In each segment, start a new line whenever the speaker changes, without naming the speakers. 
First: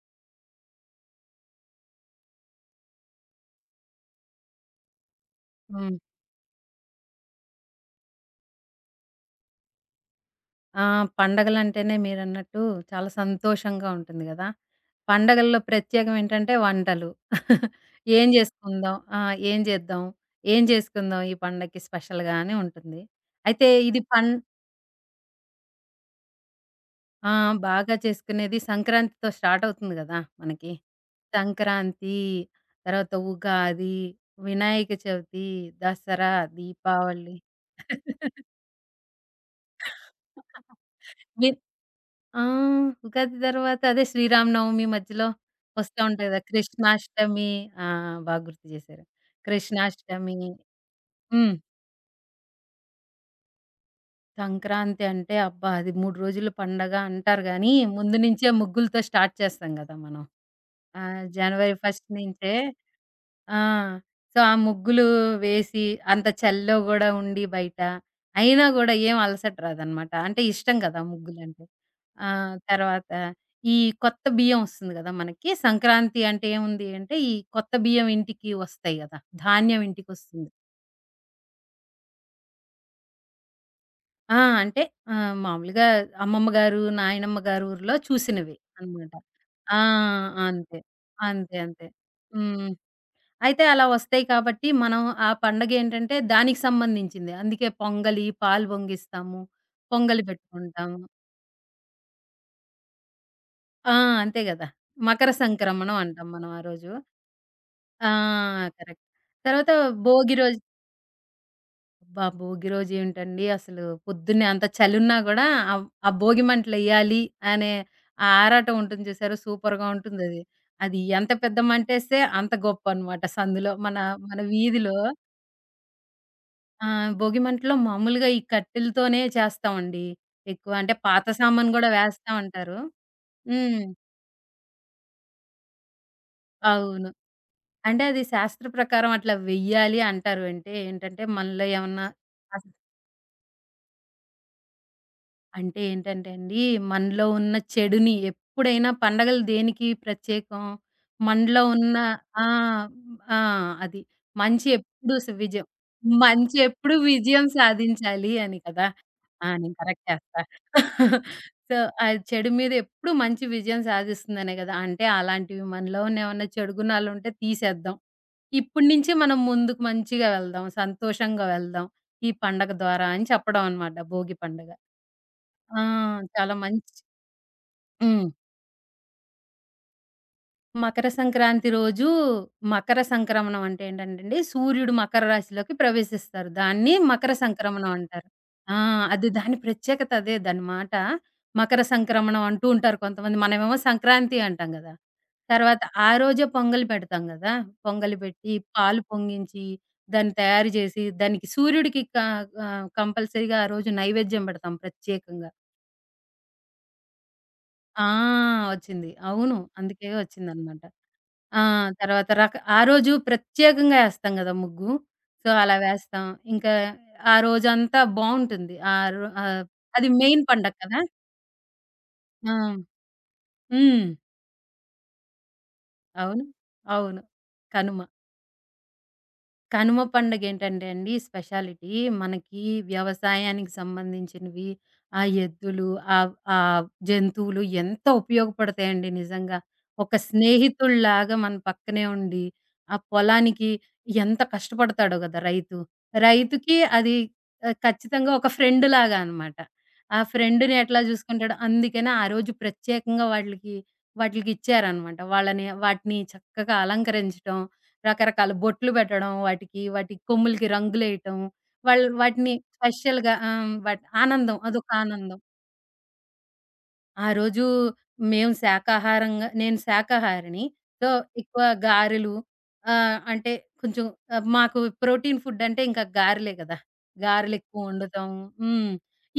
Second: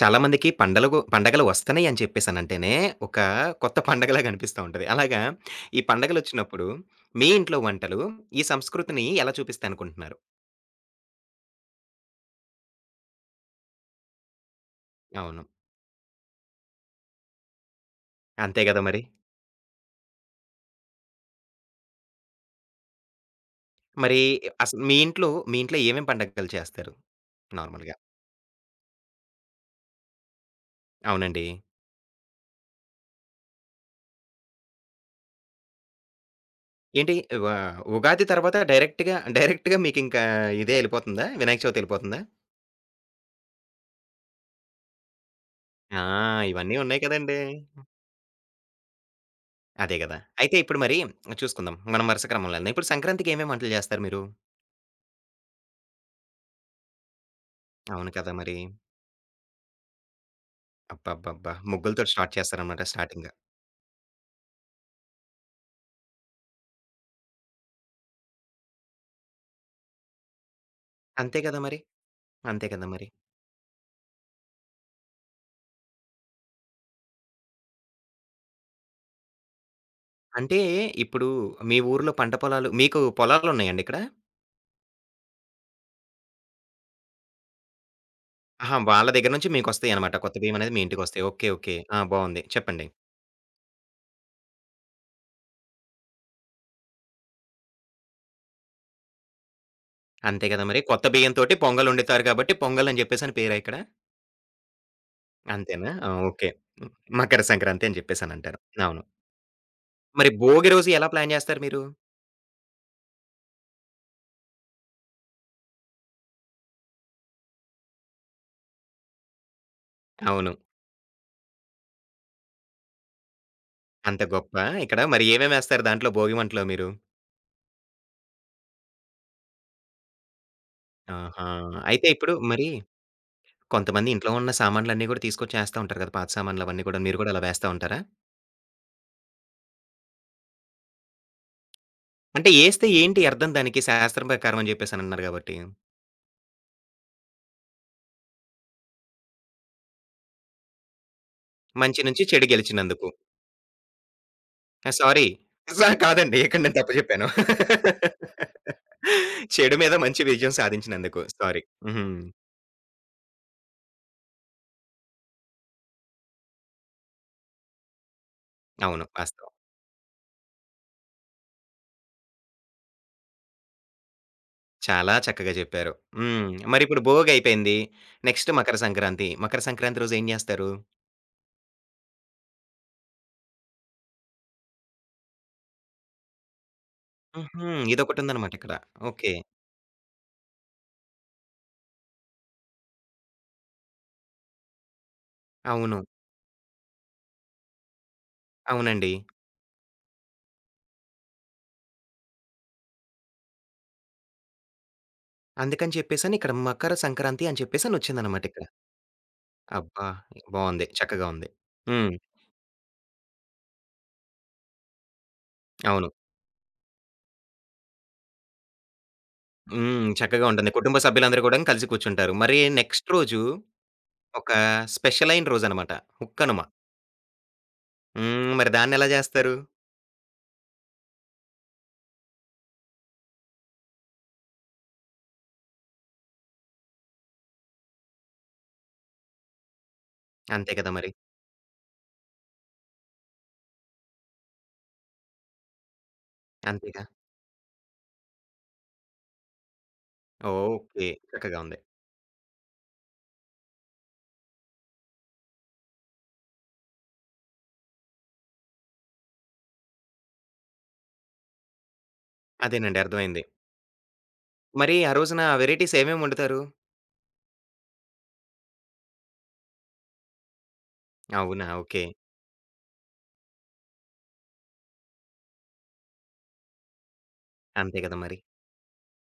చాలా మందికి పండగలు వస్తున్నాయి అని చెప్పేసనంటేనే, ఒక కొత్త పండగలాగా అనిపిస్తా ఉంటది. అలాగా ఈ
హ్మ్.
పండగలొచ్చినప్పుడు మీ ఇంట్లో వంటలు ఈ సంస్కృతిని ఎలా చూపిస్తాయనుకుంటున్నారు?
ఆ! పండగలంటేనే మీరన్నట్టు చాలా సంతోషంగా ఉంటుంది గదా!
అవును.
పండగల్లో ప్రత్యేకం ఏంటంటే వంటలు. ఏం
అంతే గదా
జేసుకుందాం?
మరి.
ఆ! ఏం జేద్దాం? ఏం జేసుకుందాం ఈ పండక్కి స్పెషల్‌గా అని ఉంటుంది. అయితే ఇది
మరి అసలు మీ ఇంట్లో ఏమేం పండగలు చేస్తారు
ఆ! బాగా
నార్మల్‌గా?
చేసుకునేది సంక్రాంతితో స్టార్ట్ అవుతుంది గదా! మనకి.
అవునండి.
సంక్రాంతి, తర్వాత ఉగాది, వినాయక చవితి, దసరా,
ఏంటి
దీపావళి.
వ ఉగాది తర్వాత డైరెక్ట్‌గా మీకింకా ఇదే ఎళ్ళిపోతుందా?
వి
వినాయక చవితి ఎళ్ళిపోతుందా?
ఆ! ఉగాది తర్వాత అదే శ్రీరామనవమి మధ్యలో వస్తా
ఆ!
ఉంటది కదా!
ఇవన్నీ ఉన్నాయి కదండీ.
కృష్ణాష్టమి. ఆ! బాగా గుర్తు చేశారు.
అదే గదా!
కృష్ణాష్టమి.
అయితే ఇప్పుడు మరి
హ్మ్.
చూసుకుందాం. మనం వరుస క్రమంలో వెళ్దాం. ఇప్పుడు సంక్రాంతికి ఏమేం వంటలు జేస్తారు మీరు?
సంక్రాంతి అంటే అబ్బా! అది 3 రోజుల పండగ అంటారు గానీ,
అవును
ముందు
కదా
నుంచే
మరి!
ముగ్గులతో స్టార్ట్ చేస్తాం కదా! మనం. ఆ!
అబ్బబ్బబ్బా!
జనవరి
ముగ్గులతోటి
1
స్టార్ట్
నుంచే
చేస్తారనమాట స్టార్టింగ్.
ఆ! సో, ఆ ముగ్గులు వేసి, అంత చలిలో గూడా ఉండి బయట, అయినా గూడా ఏం అలసట రాదనమాట. అంటే ఇష్టం గదా!
అంతే కదా
ముగ్గులంటే.
మరి!
ఆ!
అంతే కదా మరి!
తర్వాత ఈ కొత్త బియ్యం ఒస్తుంది గదా! మనకి. సంక్రాంతి అంటే ఏముంది అంటే, ఈ కొత్త బియ్యం ఇంటికి వస్తాయి గదా! ధాన్యం ఇంటికొస్తుంది.
అంటే ఇప్పుడు మీ ఊర్లో పంట పొలాలు మీకు పొలాలున్నాయండి ఇక్కడ?
ఆ! అంటే ఆహ్, మామూలుగా అమ్మమ్మ గారు, నాయనమ్మ గారి ఊర్లో చూసినవి
ఆహా! వాళ్ళ
అనమాట.
దగ్గర నుంచి
ఆ!
మీకొస్తాయనమాట. కొత్త బియ్యం అనేది
అంతే.
మీ ఇంటికొస్తాయి. ఓకే.
అంతే.
ఓకే.
అంతే.
ఆ! బావుంది.
హ్మ్.
చెప్పండి.
అయితే అలా వస్తాయి కాబట్టి, మనం ఆ పండగేంటంటే దానికి సంబంధించింది. అందుకే పొంగలి, పాలు పొంగిస్తాము. పొంగలి
అంతే కదా మరి!
పెట్టుకుంటాము.
కొత్త బియ్యంతోటి పొంగలొండుతారు కాబట్టి పొంగల్ అని జెప్పేసని పేరా ఇక్కడ?
ఆ! అంతే గదా! మకర
అంతేనా?
సంక్రమణం
ఆ!
అంటాం మనం
ఓకే.
ఆ రోజు.
హ్మ్. మకర సంక్రాంతి అని
ఆ!
జెప్పేసనంటారు.
కరెక్ట్.
అవును.
తర్వాత
మరి
భోగి రోజు.
భోగి రోజు ఎలా ప్లాన్ జేస్తారు మీరు?
అబ్బా! భోగి రోజు ఏమిటండి అసలు పొద్దున్నే అంత చలున్నా గూడా ఆహ్, ఆ ఆ భోగి మంటలెయ్యాలి అనే ఆ ఆరాటం ఉంటుంది చూసారా? సూపర్‌గా ఉంటుందది.
అవును.
అది అది ఎంత పెద్ద మంటేస్తే అంత గొప్పనమాట సందులో మన,
అంత
మన
గొప్ప
వీధిలో.
ఇక్కడ మరి ఏమేమేస్తారు దాంట్లో భోగి మంటలో
ఆ!
మీరు?
భోగిమంటలో మామూలుగా ఈ కట్టెలతోనే చేస్తామండి. ఎక్కువ అంటే పాత
ఆహా!
సామాను గూడా
అయితే
వేస్తా
ఇప్పుడు మరి
ఉంటారు. హ్మ్.
కొంతమంది ఇంట్లో ఉన్న సామాన్లన్నీ గూడా తీసుకొచ్చేస్తా ఉంటారు కదా! పాత సామాన్లవన్నీ గూడా.
అవును.
మీరు గూడా అలా వేస్తా ఉంటారా?
అంటే అది శాస్త్ర ప్రకారం అట్లా వెయ్యాలి అంటారు. అంటే ఏంటంటే మనలో ఏమన్నా
అంటే
అస్
ఏస్తే ఏంటి అర్థం దానికి శాస్త్రం ప్రకారం అని జెప్పేసనన్నారు గాబట్టి?
అంటే ఏంటంటే అండి మనలో ఉన్న చెడుని ఎప్పుడైనా పండగలు దేనికి ప్రత్యేకం? మనలో ఉన్న
మంచి నుంచి
ఆ!
చెడు గెలిచినందుకు.
ఆ! అది. మంచి
ఆ!
ఎప్పుడు
సారీ.
విజయం.
సా కాదండి.
మంచి
ఇక్కడ నేను తప్పు
ఎప్పుడు
జెప్పాను.
విజయం సాధించాలి అని కదా! ఆ! నేను
చెడు మీద
కరెక్ట్
మంచి
చేస్తా.
విజయం సాధించినందుకు. సారీ.
సో, ఆ
హుహు.
చెడు మీద ఎప్పుడు మంచి విజయం సాధిస్తుందనే కదా! అంటే అలాంటివి మనలో ఉన్న ఏమన్నా చెడు గుణాలుంటే తీసేద్దాం. ఇప్పటి
అవును.
నుంచి మనం
వాస్తవం.
ముందుకు మంచిగా వెళ్దాం. సంతోషంగా వెళ్దాం. ఈ పండగ ద్వారా అని చెప్పడం అన్నమాట భోగి పండుగ.
చాలా చక్కగా
ఆ!
జెప్పారు. హ్మ్.
చాలా మంచి.
మరిప్పుడు భోగయిపోయింది.
హ్మ్.
నెక్స్ట్ మకర సంక్రాంతి. మకర సంక్రాంతి రోజు ఏం జేస్తారు?
మకర సంక్రాంతి రోజు మకర సంక్రమణం అంటే ఏంటంటండి, సూర్యుడు మకర రాశిలోకి ప్రవేశిస్తారు. దాన్ని మకర
హుహు.
సంక్రమణం అంటారు.
ఇదొకటుందనమాట ఇక్కడ.
ఆ! అది
ఓకే.
దాని ప్రత్యేకత అదే దాని మాట. మకర సంక్రమణం అంటూ ఉంటారు కొంతమంది. మనమేమో సంక్రాంతి అంటాం గదా! తర్వాత
అవును.
ఆ రోజే పొంగలి పెడతాం గదా! పొంగలి పెట్టి, పాలు
అవునండి.
పొంగించి, దాన్ని తయారు చేసి, దానికి సూర్యుడికి ఆహ్, కంపల్సరీగా ఆ రోజు నైవేద్యం పెడతాం ప్రత్యేకంగా.
అందుకని చెప్పేసని ఇక్కడ మకర సంక్రాంతి అని చెప్పేసని
ఆ!
వచ్చిందనమాట ఇక్కడ.
వచ్చింది. అవును.
అబ్బా!
అందుకే వచ్చిందనమాట.
బావుంది. చక్కగా ఉంది.
ఆ!
హ్మ్.
తర్వాత ఆ రోజు ప్రత్యేకంగా ఏస్తాం గదా! ముగ్గు. సో, అలా
అవును.
వేస్తాం. ఇంకా ఆ రోజంతా బావుంటుంది. ఆహ్, ఆహ్,
హ్మ్.
అది మెయిన్
చక్కగా ఉంటుంది.
పండగ
కుటుంబ
కదా!
సభ్యులందరూ గూడాను కలిసి కూర్చుంటారు.
ఆ!
మరి నెక్స్ట్ రోజు
హ్మ్.
ఒక స్పెషలైన రోజనమాట.
అవును.
హుక్కనుమ.
అవును. కనుమ.
హ్మ్. మరి దాన్నెలా జేస్తారు?
కనుమ పండగేంటంటే అండి స్పెషాలిటీ మనకి వ్యవసాయానికి సంబంధించినవి, ఆ ఎద్దులు, ఆహ్, ఆహ్, జంతువులు ఎంత ఉపయోగపడతాయండి నిజంగా. ఒక
అంతే కదా మరి.
స్నేహితుడిలాగా మన పక్కనే ఉండి, ఆ పొలానికి ఎంత కష్టపడతాడో గదా రైతు. రైతుకి
అంతేగా.
అది ఆహ్, ఖచ్చితంగా ఒక ఫ్రెండ్ లాగా అనమాట. ఆ ఫ్రెండ్‌ని ఎట్లా
ఓకే.
జూసుకుంటాడో
చక్కగా ఉంది.
అందుకనే ఆ రోజు ప్రత్యేకంగా వాటిలికిచ్చారనమాట. వాళ్ళని వాటిని చక్కగా అలంకరించటం, రకరకాల బొట్లు పెట్టడం వాటికి, వాటి కొమ్ములకి రంగులేయటం. వాళ్ళు వాటిని
అదేనండి.
స్పెషల్‌గా
అర్థమైంది.
ఆ! ఆనందం. అదొక
మరి ఆ
ఆనందం.
రోజున వెరైటీస్ ఏమేమి వండుతారు?
ఆ రోజు మేము శాకాహారంగా నేను శాకాహారిని. సో, ఎక్కువ
అవునా! ఓకే.
గారెలు. ఆహ్, అంటే కొంచెం ఆహ్, మాకు ప్రోటీన్ ఫుడ్ అంటే ఇంకా గారెలే గదా! గారెలు ఎక్కువ
అంతే కదా
వండుతాం.
మరి.
హ్మ్.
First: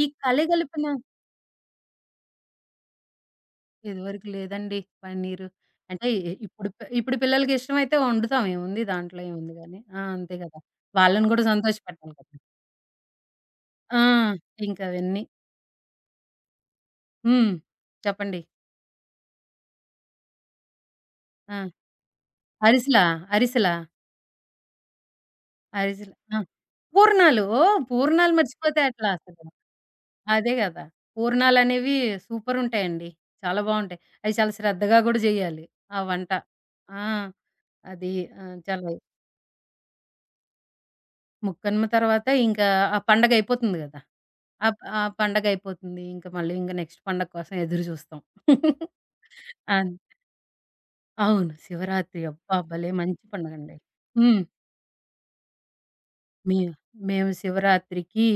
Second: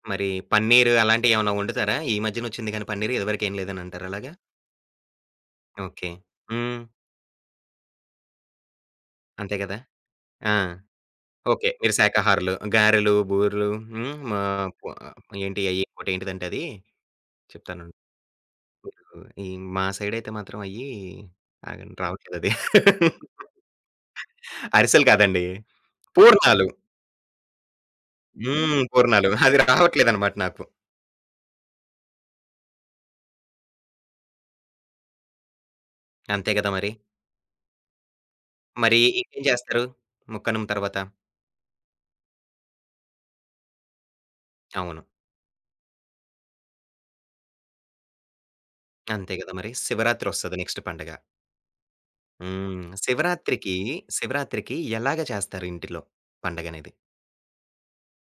ఈ
మరి
కలగలిపిన.
పన్నీరు అలాంటియేమన్నా వండుతారా? ఈ మధ్యనొచ్చింది గానీ పన్నీరు, ఇదివరకేం లేదనంటారా
ఇదివరకు
అలాగా?
లేదండి పన్నీరు. అంటే
ఓకే.
ఇప్పుడు
హ్మ్.
ఇప్పుడు పిల్లలకి ఇష్టమైతే వండుతాం, ఏముంది దాంట్లో ఏముంది
అంతే కదా!
గాని. ఆ! అంతే
ఆ!
గదా! వాళ్ళని గూడా
ఓకే. మీరు
సంతోషపెట్టాలి కదా!
శాకాహారులు. గారెలు, బూరెలు,
ఆ!
హ్మ్. మా పు
ఇంకవన్నీ.
ఏంటి అయ్యి ఇంకోటేంటిదంటే అది
హ్మ్.
చెప్తానుండు.
చెప్పండి.
ఈ మా సైడయితే మాత్రం అయ్యి
ఆ!
ఆగండి రావట్లేదది.
అరిసెలా? అరిసెలా?
అరిసెలు కాదండి.
అరిసెలు. ఆ!
పూర్ణాలు.
పూర్ణాలు. పూర్ణాలు
హ్మ్.
మర్చిపోతే ఎట్లా
పూర్ణాలు.
అసలు.
అది రావట్లేదనమాట
అదే
నాకు.
గదా! పూర్ణాలనేవి సూపరుంటాయండి. చాలా బావుంటాయి. అయి చాలా శ్రద్ధగా గూడా జేయాలి ఆ వంట.
అంతే కదా మరి.
ఆ! అది ఆహ్, చాలా.
మరి ఇంకేం చేస్తారు? ముక్కనుమ తర్వాత?
ముక్కనుమ తర్వాత ఆ పండగయిపోతుంది గదా! ఆహ్, ఆ
అవును.
పండగయిపోతుంది. ఇంక మళ్ళీ నెక్స్ట్ పండగ కోసం ఎదురు జూస్తాం.
అంతే కదా మరి.
అన్
శివరాత్రొస్తది నెక్స్ట్ పండగ.
అవును. శివరాత్రి అబ్బా!
హ్మ్.
భలే మంచి పండగండి. హ్మ్.
శివరాత్రికి ఎలాగ చేస్తారు ఇంటిలో
మే
పండగనేది?
మేము శివరాత్రికి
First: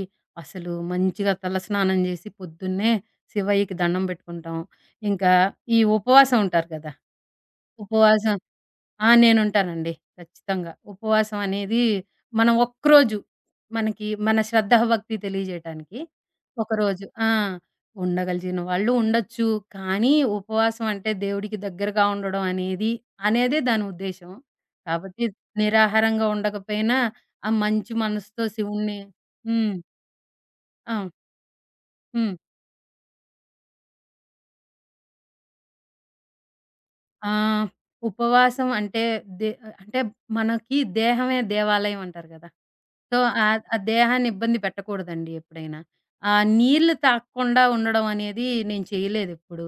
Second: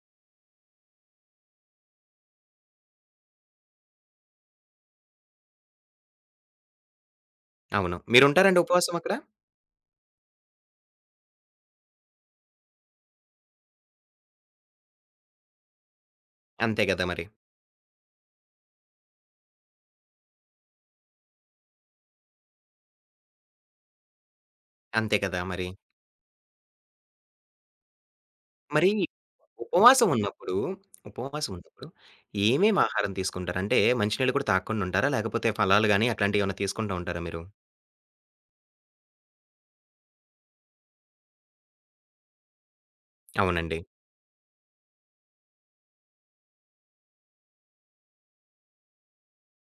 అసలు మంచిగా తలస్నానం చేసి పొద్దున్నే శివయ్యకి దండం పెట్టుకుంటాం. ఇంకా ఈ ఉపవాసం ఉంటారు కదా!
అవును.
ఉపవాసం
మీరుంటారండి ఉపవాసం
ఆ!
అక్కడ?
నేనుంటానండి. ఖచ్చితంగా. ఉపవాసం అనేది మనం ఒక్కరోజు మనకి మన శ్రద్ధాభక్తి తెలియజేయటానికి
అంతే గదా
ఒకరోజు.
మరి.
ఆ! ఉండగలిగిన వాళ్ళు ఉండొచ్చు. కానీ ఉపవాసం అంటే దేవుడికి దగ్గరగా ఉండడం అనేది అనేదే దాని ఉద్దేశ్యం.
అంతే
కాబట్టి
కదా మరి.
నిరాహారంగా ఉండకపోయినా, ఆ మంచి మనసుతో
మరి
శివుణ్ణి. హ్మ్.
ఉపవాసం ఉన్నప్పుడు,
ఆ!
ఉపవాసం ఉన్నప్పుడు
హ్మ్.
ఏమేమి ఆహారం తీసుకుంటారు? అంటే మంచి నీళ్ళు కూడా తాగకుండా ఉంటారా? లేకపోతే ఫలాలు గాని అట్లాంటియేమన్నా తీసుకుంటా ఉంటారా
ఆ!
మీరు?
ఉపవాసం అంటే దే అంటే మనకి దేహమే దేవాలయం అంటారు గదా! సో, ఆహ్, ఆ
అవునండి.
దేహాన్ని ఇబ్బంది పెట్టకూడదండి ఎప్పుడైనా. ఆ నీళ్లు తాగకుండా ఉండడం అనేది నేను చేయలేదెప్పుడు.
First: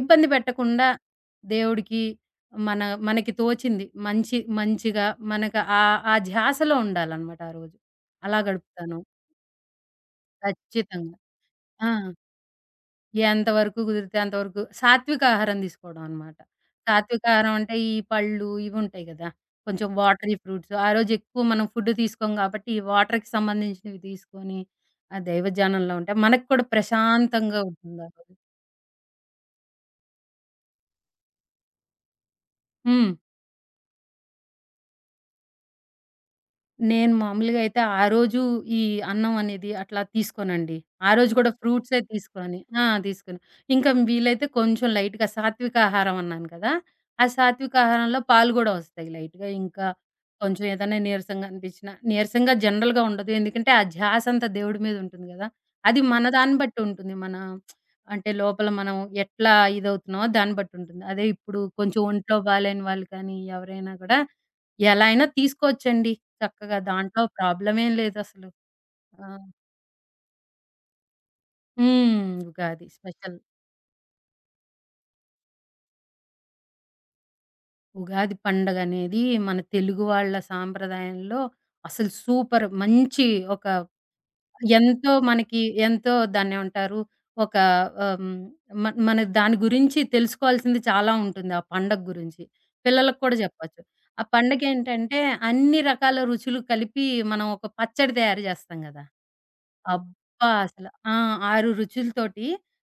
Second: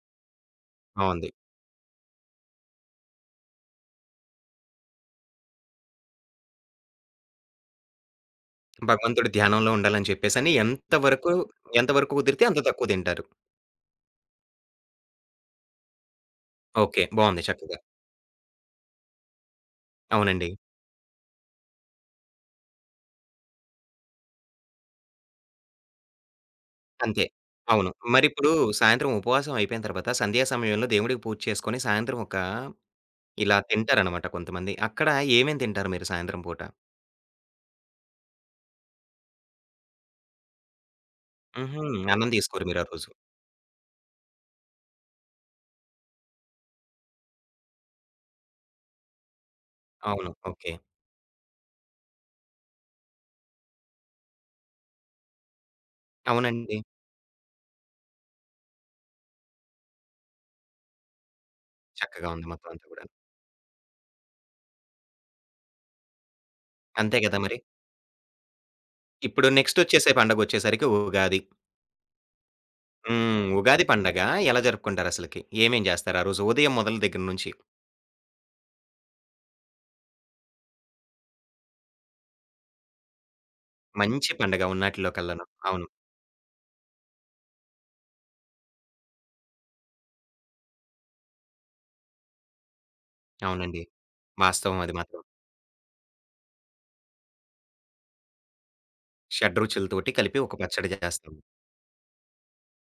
ఇబ్బంది పెట్టకుండా
బావుంది.
దేవుడికి మన మనకి తోచింది మంచి మంచిగా మనకు ఆ ఆ ధ్యాసలో ఉండాలనమాట ఆ రోజు. అలా గడుపుతాను.
భగవంతుడి ధ్యానంలో ఉండాలని చెప్పేసని
ఖచ్చితంగా.
ఎంత
ఆ!
వరకు కుదిరితే అంత తక్కువ తింటారు.
ఎంతవరకు కుదిరితే అంతవరకు సాత్విక ఆహారం తీసుకోవడం అనమాట.
ఓకే.
సాత్విక
బావుంది
ఆహారం అంటే
చక్కగా.
ఈ పళ్ళు ఇవుంటాయి గదా! కొంచెం వాటరీ
అవునండి.
ఫ్రూట్స్. ఆ రోజు ఎక్కువ మనం ఫుడ్ తీసుకోం గాబట్టి, ఈ వాటర్‌కి సంబంధించినవి తీసుకొని, ఆ దైవజ్ఞానంలో ఉంటే మనకు కూడా
అంతే.
ప్రశాంతంగా
అవును.
ఉంటుంది ఆ రోజు.
మరిప్పుడు సాయంత్రం ఉపవాసం అయిపోయిన తర్వాత సంధ్యా సమయంలో దేవుడికి పూజ చేసుకొని సాయంత్రం ఒక
హ్మ్.
ఇలా తింటారనమాట కొంతమంది. అక్కడ ఏమేమి తింటారు మీరు సాయంత్రం పూట?
నేను మామూలుగా అయితే ఆ రోజు ఈ అన్నం అనేది అట్లా తీసుకోనండి. ఆ రోజు కూడా
హుహు.
ఫ్రూట్సే
అన్నం
తీసుకోని
తీసుకోరు మీరు
ఆ!
ఆ రోజు.
తీసుకోను. ఇంకా వీలైతే కొంచెం లైట్‌గా సాత్విక ఆహారం అన్నాను కదా! ఆ సాత్విక ఆహారంలో పాలు గూడా వస్తాయి లైట్‌గా. ఇంకా
అవును.
కొంచెం
ఓకే.
ఏదైనా నీరసంగా అనిపించినా నీరసంగా జనరల్‌గా ఉండదు. ఎందుకంటే ఆ ధ్యాస అంతా దేవుడి మీద ఉంటుంది గదా! అది మన దాన్ని
అవునండి.
బట్టి ఉంటుంది. మన అంటే లోపల మనం ఎట్లా ఇదవుతున్నామో దాన్ని బట్టి ఉంటుంది. అదే ఇప్పుడు కొంచెం
చక్కగా
ఒంట్లో
ఉంది మొత్తం
బాలేని
అంతా
వాళ్ళు
కూడాను.
కానీ ఎవరైనా గూడా ఎలా అయినా తీసుకోవచ్చండి. చక్కగా
అంతే
దాంట్లో
కదా మరి.
ప్రాబ్లమేం లేదసలు. ఆ!
ఇప్పుడు నెక్స్ట్ వచ్చేసే పండగొచ్చేసరికి ఉగాది.
హ్మ్. ఉగాది స్పెషల్.
హ్మ్. ఉగాది పండగ ఎలా జరుపుకుంటారసలకి? ఏమేం చేస్తారు ఆ రోజు? ఉదయం మొదల దగ్గర నుంచి.
ఉగాది పండగనేది మన తెలుగు వాళ్ళ సాంప్రదాయంలో అసలు సూపర్ మంచి. ఒక
మంచి పండగ ఉన్నాటిల్లో
ఎంతో
కల్లాను.
మనకి
అవును.
ఎంతో దాన్నేమంటారు? ఒక ఆహ్, హ్మ్. మన మన దాని గురించి తెలుసుకోవాల్సింది చాలా ఉంటుంది ఆ పండగ గురించి. పిల్లలకి కూడా చెప్పొచ్చు.
అవునండి.
ఆ
వాస్తవం అది
పండగేంటంటే
మాత్రం.
అన్ని రకాల రుచులు కలిపి మనం ఒక పచ్చడి తయారు జేస్తాం గదా!
షడ్‌రుచులతోటి కలిపి
అబ్బా!
ఒక పచ్చడి
ఆ!
చేస్తాము.
6 రుచులతోటి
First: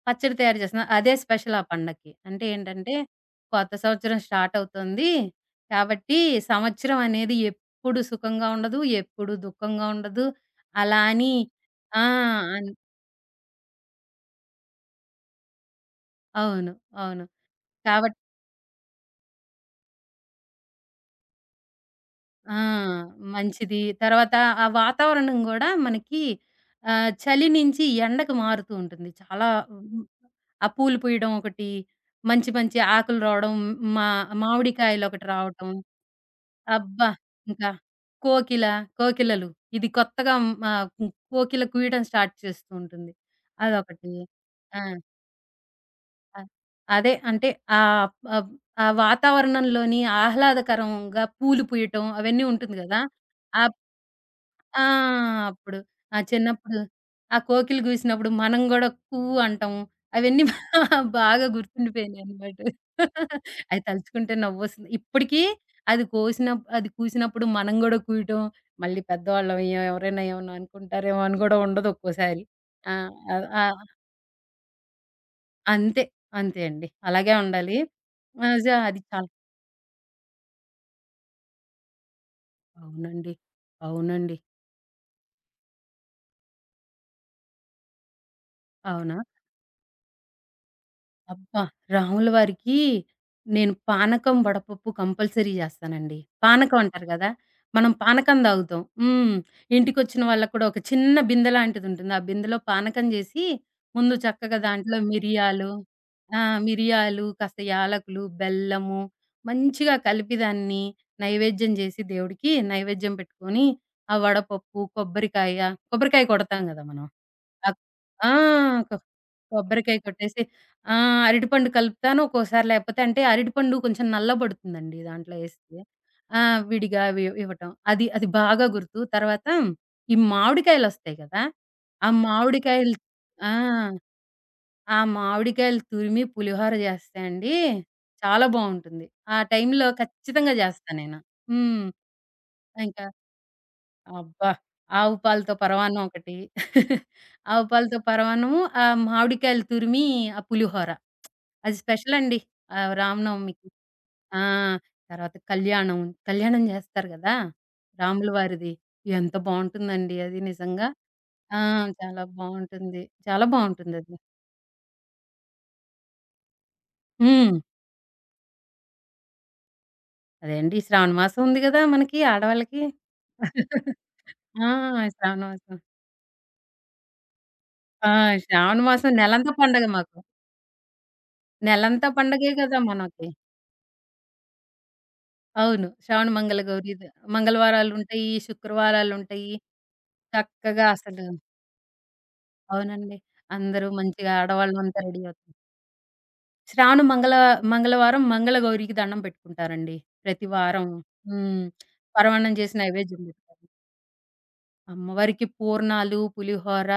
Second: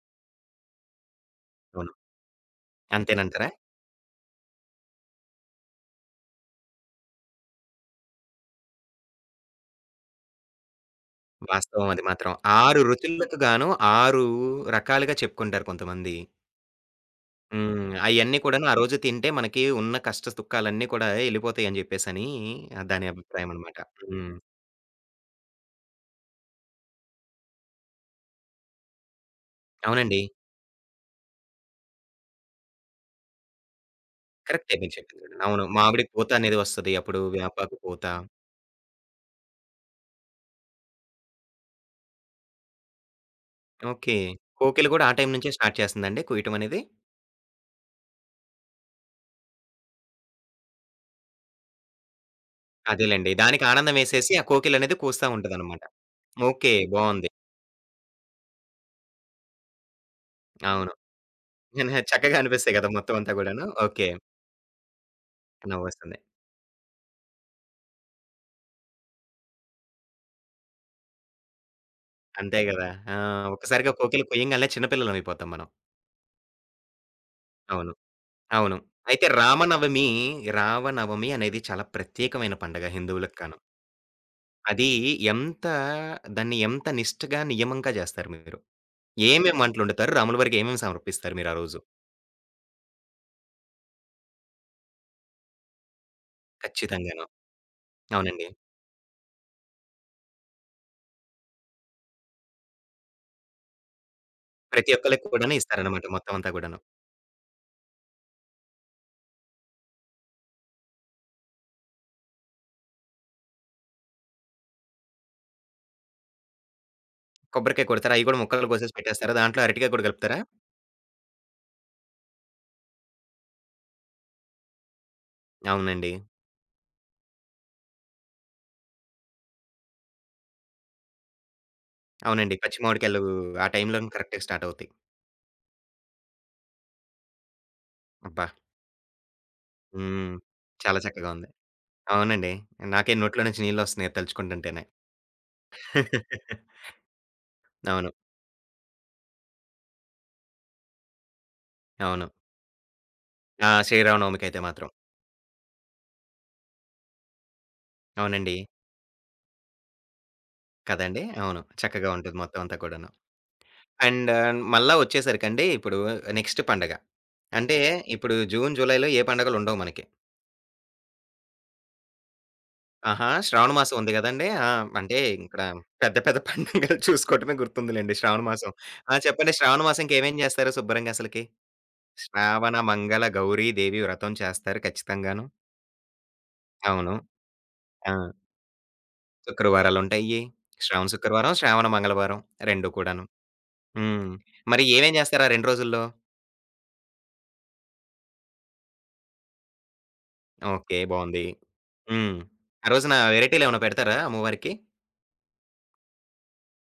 పచ్చడి తయారు చేస్తున్నా. అదే స్పెషల్ ఆ
అవును.
పండక్కి. అంటే ఏంటంటే,
అంతేనంటారా?
కొత్త సంవత్సరం స్టార్ట్ అవుతుంది. కాబట్టి సంవత్సరం అనేది ఎప్పుడు సుఖంగా ఉండదు. ఎప్పుడు దుఃఖంగా ఉండదు. అలా అని
వాస్తవం అది
ఆ!
మాత్రం.
అన్
6 రుచులకు గాను 6 రకాలుగా చెప్పుకుంటారు కొంతమంది.
అవును. అవును.
హ్మ్.
కాబట్టి
అయన్నీ కూడాను ఆ రోజు తింటే మనకి ఉన్న కష్ట సుఖాలన్నీ కూడా ఎళ్ళిపోతాయి అని జెప్పేసని
ఆ!
దాని అభిప్రాయం అనమాట.
మంచిది. తర్వాత
హ్మ్.
ఆ వాతావరణం గూడా మనకి ఆహ్, చలి నుంచి ఎండకు మారుతూ ఉంటుంది. చాలా
అవునండి.
ఆ పూలు పూయడం ఒకటి, మంచి మంచి ఆకులు రావడం, మా
కరెక్టే మీరు
మామిడికాయలు
చెప్పింది
ఒకటి
గూడా. అవును.
రావటం.
మామిడికి పూత అనేది వస్తది.
అబ్బా!
అప్పుడు
ఇంకా
వేపాకు పూత.
కోకిల, కోకిలలు ఇది కొత్తగా మా కోకిల కూయడం స్టార్ట్ చేస్తూ ఉంటుంది. అదొకటి.
ఓకే.
ఆ!
కోకిల గూడా ఆ టైం నుంచే స్టార్ట్ చేస్తుందండి
అ
కోయటం అనేది?
అదే అంటే ఆహ్, ఆహ్, ఆ వాతావరణంలోని ఆహ్లాదకరంగా పూలు పూయటం అవన్నీ ఉంటుంది గదా!
అదేలెండి.
ఆ
దానికి ఆనందమేసేసి ఆ
ఆ!
కోకిలనేది కూస్తా
అప్పుడు.
ఉంటదనమాట.
ఆ!
ఓకే.
చిన్నప్పుడు
బావుంది.
ఆ కోకిలు గూసినప్పుడు మనం గూడా అంటాం. అవన్నీ
అవును.
బాగా
చక్కగా
గుర్తుండిపోయినాయన్నమాట.
అనిపిస్తాయి గదా! మొత్తం అంతా గూడాను.
అయి
ఓకే.
తలుచుకుంటే నవ్వొస్తుంది. ఇప్పటికీ
నవ్వొస్తుంది.
అది కూసినప్పుడు మనం గూడా కూయటం, మళ్ళీ పెద్దవాళ్ళం అయ్యాం ఎవరైనా ఏమన్నా అనుకుంటారేమో అని గూడా ఉండదు ఒక్కోసారి.
అంతే గదా!
ఆ!
ఆ!
ఆహ్, ఆ!
ఒక్కసారిగా కోకిల కొయ్యంగాల్నే చిన్న పిల్లలమైపోతాం మనం.
అంతే. అంతే అండి. అలాగే ఉండాలి.
అవును.
ఆహ్,
అవును.
అది
అయితే
చాలా.
రామనవమి, రావనవమి అనేది చాలా ప్రత్యేకమైన పండగ
అవునండి.
హిందువులకు కాను.
అవునండి.
అది ఎంత దాన్ని ఎంత నిష్టగా, నియమంగా జేస్తారు మీరు.
అవునా?
ఏమేమి వంటలొండుతారు? రాముల వారికి ఏమేమి సమర్పిస్తారు మీరు ఆ
అబ్బా!
రోజు?
రాముల వారికి నేను పానకం, వడపప్పు కంపల్సరీ జేస్తానండి. పానకం అంటారు
ఖచ్చితంగాను.
గదా! మనం పానకం
అవునండి.
తాగుతాం. హ్మ్. ఇంటికొచ్చిన వాళ్ళకి కూడా ఒక చిన్న బిందె లాంటిదుంటుంది. ఆ బిందెలో పానకం జేసి, ముందు చక్కగా
ప్రతి
దాంట్లో
ఒక్కళ్ళకి కూడాను
మిరియాలు.
ఇస్తారనమాట మొత్తం
ఆ!
అంతా గూడాను.
మిరియాలు, కాస్త యాలకులు, బెల్లము మంచిగా కలిపి దాన్ని నైవేద్యం జేసి దేవుడికి నైవేద్యం పెట్టుకొని, ఆ వడపప్పు, కొబ్బరికాయ. కొబ్బరికాయ కొడతాం గదా! మనం. అక్
కొబ్బరికాయ కొడతారా? అయి
ఆ!
గూడా ముక్కలు
కొ
కోసేసి పెట్టేస్తారా? దాంట్లో అరటికాయ
కొబ్బరికాయ
కూడా కలుపుతారా?
కొట్టేసి ఆ! అరటిపండు కలుపుతాను. ఒక్కోసారి లేకపోతే అంటే అరటిపండు కొంచెం నల్లబడుతుందండి దాంట్లో ఏస్తే.
అవునండి.
ఆ! విడిగా ఇవ్వటం. అది అది బాగా గుర్తు. తర్వాత ఈ మామిడికాయలొస్తాయి కదా! ఆ
అవునండి. పచ్చి
మామిడికాయలు
మామిడికాయలు
ఆ!
ఆ టైంలోనే కరెక్ట్‌గా స్టార్ట్ అవుతాయి.
ఆ మామిడికాయలు తురిమి పులిహోర చేస్తే అండి చాలా
అబ్బా!
బావుంటుంది. ఆ టైంలో
హ్మ్.
ఖచ్చితంగా చేస్తా
చాలా
నేను.
చక్కగా ఉంది.
హ్మ్.
అవునండి.
ఇంకా
నాకే నోట్లో నుంచి నీళ్ళొస్తున్నాయి అది
అబ్బా!
తలుచుకుంటుంటేనే.
ఆవు పాలతో పరమాన్నం ఒకటి. ఆవు పాలతో
అవును.
పరమాన్నము, ఆ మామిడికాయలు తురిమి, ఆ పులిహోర. అది స్పెషల్
అవును.
అండి. ఆహ్, రామనవమికి.
ఆ!
ఆ!
శ్రీరామనవమికైతే మాత్రం.
తర్వాత కళ్యాణం. కళ్యాణం జేస్తారు గదా! రాముల
అవునండి.
వారిది. ఎంత బావుంటుందండి అది నిజంగా.
కదండీ!
ఆ!
అవును. చక్కగా
చాలా
ఉంటది మొత్తం అంతా
బావుంటుంది.
కూడాను.
చాలా బావుంటుందది.
అండ్ మళ్ళా వచ్చేసరికండి ఇప్పుడు నెక్స్ట్ పండగ.
హ్మ్.
అంటే ఇప్పుడు జూన్, జూలైలో ఏ పండుగలుండవు మనకి.
అదే అండి. శ్రావణ మాసం ఉంది గదా! మనకి ఆడవాళ్ళకి.
ఆహా! శ్రావణ మాసం ఉంది గదండీ! ఆ!
ఆ!
అంటే
శ్రావణ
ఇక్కడ
మాసం.
పెద్ద పెద్ద పండగలు చూసుకోవటమే
ఆ!
గుర్తుందిలెండి శ్రావణ మాసం.
శ్రావణ మాసం
ఆ!
నెలంతా
చెప్పండి శ్రావణ
పండగ
మాసంకి
మాకు.
ఏమేం చేస్తారు శుభ్రంగా అసలకి?
నెలంతా పండగే
శ్రావణ
గదా
మంగళ
మనకి.
గౌరీ దేవి వ్రతం చేస్తారు ఖచ్చితంగాను.
అవును. శ్రావణ మంగళ గౌరీది
అవును. ఆ!
మంగళవారాలుంటాయి, శుక్రవారాలుంటాయి.
శుక్రవారాలుంటాయి.
చక్కగా
శ్రావణ
అసలు
శుక్రవారం, శ్రావణ మంగళవారం 2
అవునండి.
కూడాను.
అందరూ
హ్మ్.
మంచిగా
మరి
ఆడవాళ్ళంతా
ఏమేం
రెడీ
జేస్తారు ఆ
అవుతారు.
2 రోజుల్లో?
శ్రావణ మంగళ మంగళవారం మంగళగౌరికి దండం పెట్టుకుంటారండి. ప్రతి వారం.
ఓకే. బావుంది.
హ్మ్.
హ్మ్.
పరమాన్నం చేసి
ఆ రోజున
నైవేద్యం పెడతారు.
వెరైటీలేమన్నా పెడతారా అమ్మవారికి?
అమ్మవారికి పూర్ణాలు, పులిహోర,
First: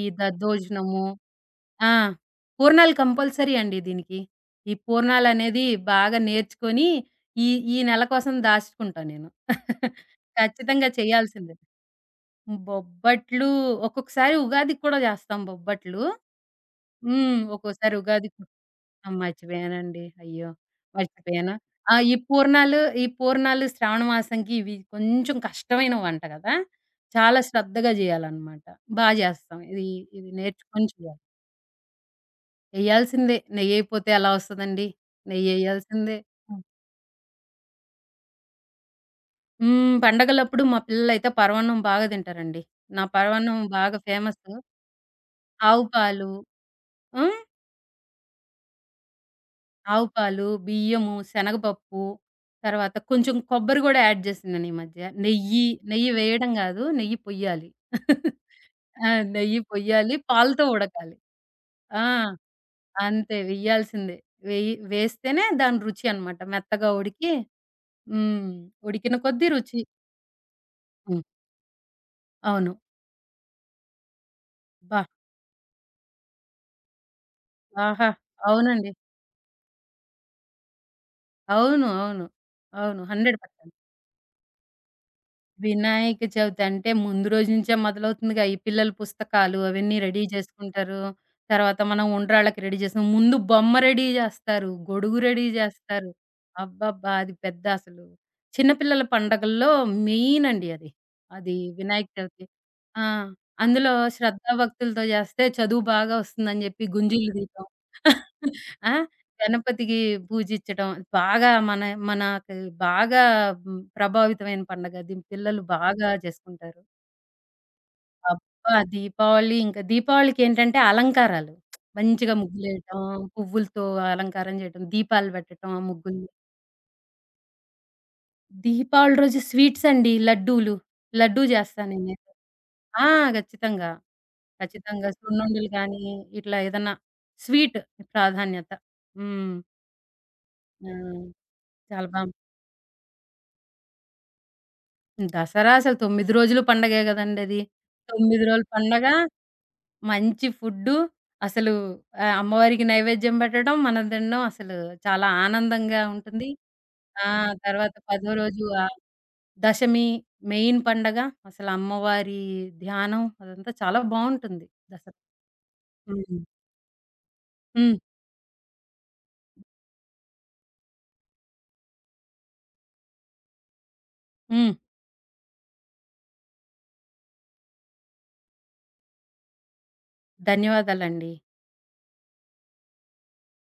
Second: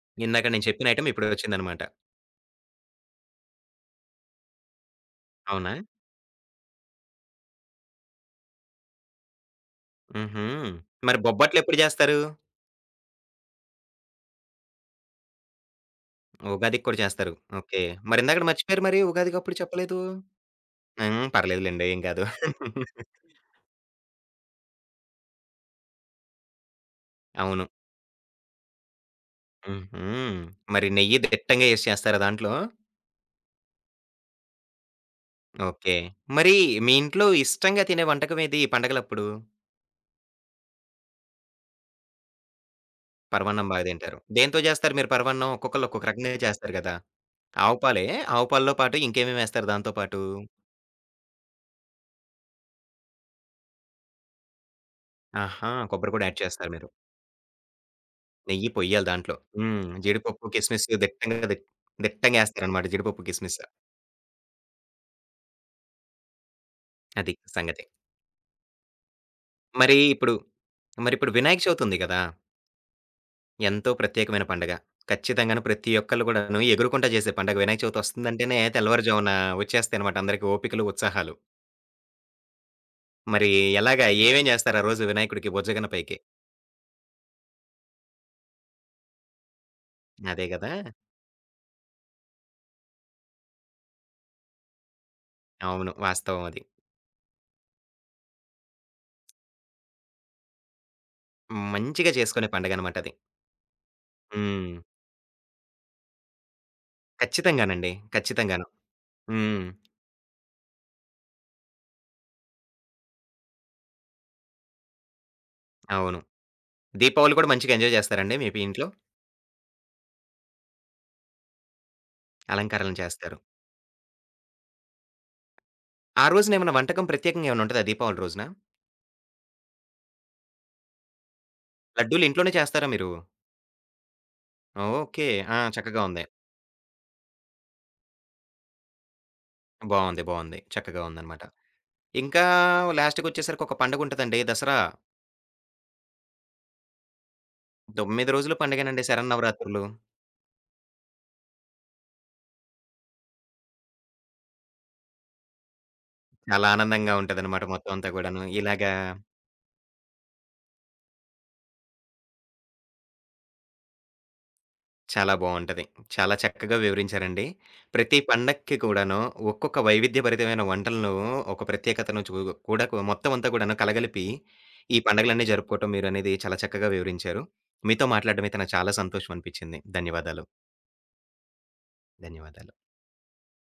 ఈ
ఇందాక నేను చెప్పిన
దద్దోజనము.
ఐటెమ్ ఇప్పుడొచ్చిందనమాట.
ఆ! పూర్ణాలు కంపల్సరీ అండి దీనికి. ఈ పూర్ణాలనేది
అవునా?
బాగా నేర్చుకొని ఈ ఈ నెల కోసం దాచుకుంటా నేను.
హుహు.
ఖచ్చితంగా
మరి
చేయాల్సిందే.
బొబ్బట్లెప్పుడు జేస్తారు?
బొబ్బట్లు ఒక్కొక్కసారి ఉగాదికి కూడా చేస్తాం బొబ్బట్లు.
ఉగాదికి కూడా చేస్తారు.
హ్మ్.
ఓకే.
ఒక్కోసారి ఉగాది.
మరిందాకడ మర్చిపోయారు మరి
ఆ!
ఉగాదికప్పుడు చెప్పలేదు?
మర్చిపోయానండి. అయ్యో!
హ్మ్.
మర్చిపోయాను.
పర్లేదులెండి.
ఆ!
ఏం కాదు.
ఈ పూర్ణాలు శ్రావణ మాసంకి ఇవి కొంచెం కష్టమైన వంట కదా! చాలా
అవును.
శ్రద్ధగా చేయాలనమాట. బా చేస్తాం.
హుహు.
ఇది నేర్చుకొని
మరి నెయ్యి
చేయాలి.
దిట్టంగా యూజ్ చేస్తారా దాంట్లో?
ఎయ్యాల్సిందే. నెయ్యెయపోతే ఎలా వస్తదండి?
ఓకే.
నెయ్యెయ్యాల్సిందే.
మరి మీ ఇంట్లో ఇష్టంగా తినే వంటకమేది ఈ పండగలప్పుడు?
హ్మ్. పండగలప్పుడు మా పిల్లలైతే పరమాన్నం బాగా తింటారండి. నా పరమాన్నం
పరమాన్నం బాగా
బాగా
తింటారు.
ఫేమసు.
దేనితో జేస్తారు మీరు పరమాన్నం?
ఆవు
ఒక్కొక్కళ్ళు ఒక్కొక్క
పాలు.
రకంగా చేస్తారు గదా!
హ్మ్.
ఆవు పాలే. ఆవు పాలలో పాటు ఇంకేమేమేస్తారు దాంతో
ఆవు
పాటు?
పాలు, బియ్యము, శనగపప్పు, తర్వాత కొంచెం కొబ్బరి గూడా యాడ్ జేసింది నేను ఈ మధ్య. నెయ్యి,
ఆహా!
నెయ్యి
కొబ్బరి కూడా యాడ్
వేయడం
చేస్తారు
గాదు.
మీరు.
నెయ్యి పొయ్యాలి.
నెయ్యి పొయ్యాలి
ఆ!
దాంట్లో.
నెయ్యి
హ్మ్.
పొయ్యాలి.
జీడిపప్పు,
పాలతో
కిస్మిస్
ఉడకాలి.
దిట్టంగా దిట్
ఆ!
దిట్టంగా ఏస్తారనమాట. జీడిపప్పు,
అంతే
కిస్మిస్.
వెయ్యాల్సిందే. వెయ్యి వేస్తేనే దాని రుచి అన్నమాట. మెత్తగా ఉడికి.
అది సంగతి.
హ్మ్. ఉడికిన కొద్దీ రుచి.
మరి ఇప్పుడు
హ్మ్.
మరిప్పుడు వినాయక చవితి ఉంది గదా!
అవును.
ఎంతో ప్రత్యేకమైన పండగ.
అబ్బా!
ఖచ్చితంగాను ప్రతి ఒక్కళ్ళు కూడాను ఎగురుకుంట చేసే పండగ. వినాయక చవితి
ఆహా!
వస్తుందంటేనే
అవునండి.
తెల్లవారుజామున వచ్చేస్తాయనమాట అందరికి ఓపికలు, ఉత్సాహాలు.
అవును. అవును. అవును.
మరి
100%.
ఎలాగా ఏమేం చేస్తారు ఆ రోజు వినాయకుడికి బొజ్జగన్న పైకి?
వినాయక చవితి అంటే ముందు రోజు నుంచే మొదలవుతుందిగా. ఈ పిల్లల పుస్తకాలు అవన్నీ రెడీ
అదే గదా!
చేసుకుంటారు. తర్వాత మనం ఉండ్రాళ్ళకి రెడీ చేస్తాం. ముందు బొమ్మ రెడీ చేస్తారు. గొడుగు రెడీ
అవును.
చేస్తారు.
వాస్తవం అది.
అబ్బబ్బా! అది పెద్ద అసలు చిన్న పిల్లల పండగల్లో మెయిన్ అండి అది. అది వినాయక
మంచిగా
చవితి.
చేసుకునే పండగనమాట
ఆ!
అది.
అందులో శ్రద్ధా
హ్మ్.
భక్తులతో చేస్తే చదువు బాగా వస్తుందని చెప్పి గుంజీలు తీయటం.
ఖచ్చితంగానండి. ఖచ్చితంగాను.
ఆ!
హ్మ్.
గణపతికి పూజిచ్చడం. బాగా మన మనకి బాగా హ్మ్, ప్రభావితమైన పండగ. అది పిల్లలు బాగా
అవును.
చేసుకుంటారు.
దీపావళి కూడా మంచిగా ఎంజాయ్ చేస్తారండి మీ పి
అబ్బా!
ఇంట్లో?
దీపావళి ఇంకా దీపావళికేంటంటే అలంకారాలు. మంచిగా
అలంకారాలను
ముగ్గులేయటం,
చేస్తారు.
పువ్వులతో అలంకారం చేయటం, దీపాలు పెట్టటం, ఆ
ఆ
ముగ్గుల్ని.
రోజున ఏమన్నా వంటకం ప్రత్యేకంగా ఏమన్నా ఉంటదా దీపావళి రోజున?
దీపావళి రోజు స్వీట్స్ అండి. లడ్డూలు. లడ్డూ చేస్తా
లడ్డూలు
నేనైతే.
ఇంట్లోనే చేస్తారా
ఆ!
మీరు?
ఖచ్చితంగా. ఖచ్చితంగా.
ఓకే. ఆ!
సున్నుండలు
చక్కగా
గానీ,
ఉంది.
ఇట్లా ఏదన్నా స్వీట్ ప్రాధాన్యత. హ్మ్.
బావుంది. బావుంది.
ఆ!
చక్కగా ఉందనమాట.
చాలా బా.
ఇంకా లాస్ట్‌కొచ్చేసరికి ఒక పండగుంటదండి దసరా.
దసరా అసలు 9 రోజులు పండగే గదండది.
9
9
రోజులు
రోజులు
పండగేనండి
పండగ,
శరన్నవరాత్రులు.
మంచి ఫుడ్డు, అసలు ఆహ్, అమ్మవారికి నైవేద్యం బెట్టడం, మనం తినడం అసలు చాలా ఆనందంగా ఉంటుంది.
చాలా ఆనందంగా
ఆ!
ఉంటదనమాట మొత్తం
తర్వాత
అంతా
పదో
కూడాను.
రోజు
ఇలాగా
ఆహ్, దశమి మెయిన్ పండగ. అసలు అమ్మవారి ధ్యానం అదంతా చాలా బావుంటుంది దసరా.
చాలా బావుంటది. చాలా
హ్మ్.
చక్కగా వివరించారండి.
హ్మ్.
ప్రతి పండక్కి కూడాను ఒక్కొక్క వైవిధ్యభరితమైన వంటలను, ఒక ప్రత్యేకతను కూడా మొత్తం అంతా కూడాను కలగలిపి,
హ్మ్.
ఈ పండగలన్నీ జరుపుకోవటం మీరనేది చాలా చక్కగా వివరించారు. మీతో మాట్లాడడం అయితే నాకు చాలా సంతోషం అనిపించింది. ధన్యవాదాలు.
ధన్యవాదాలండి.
ధన్యవాదాలు.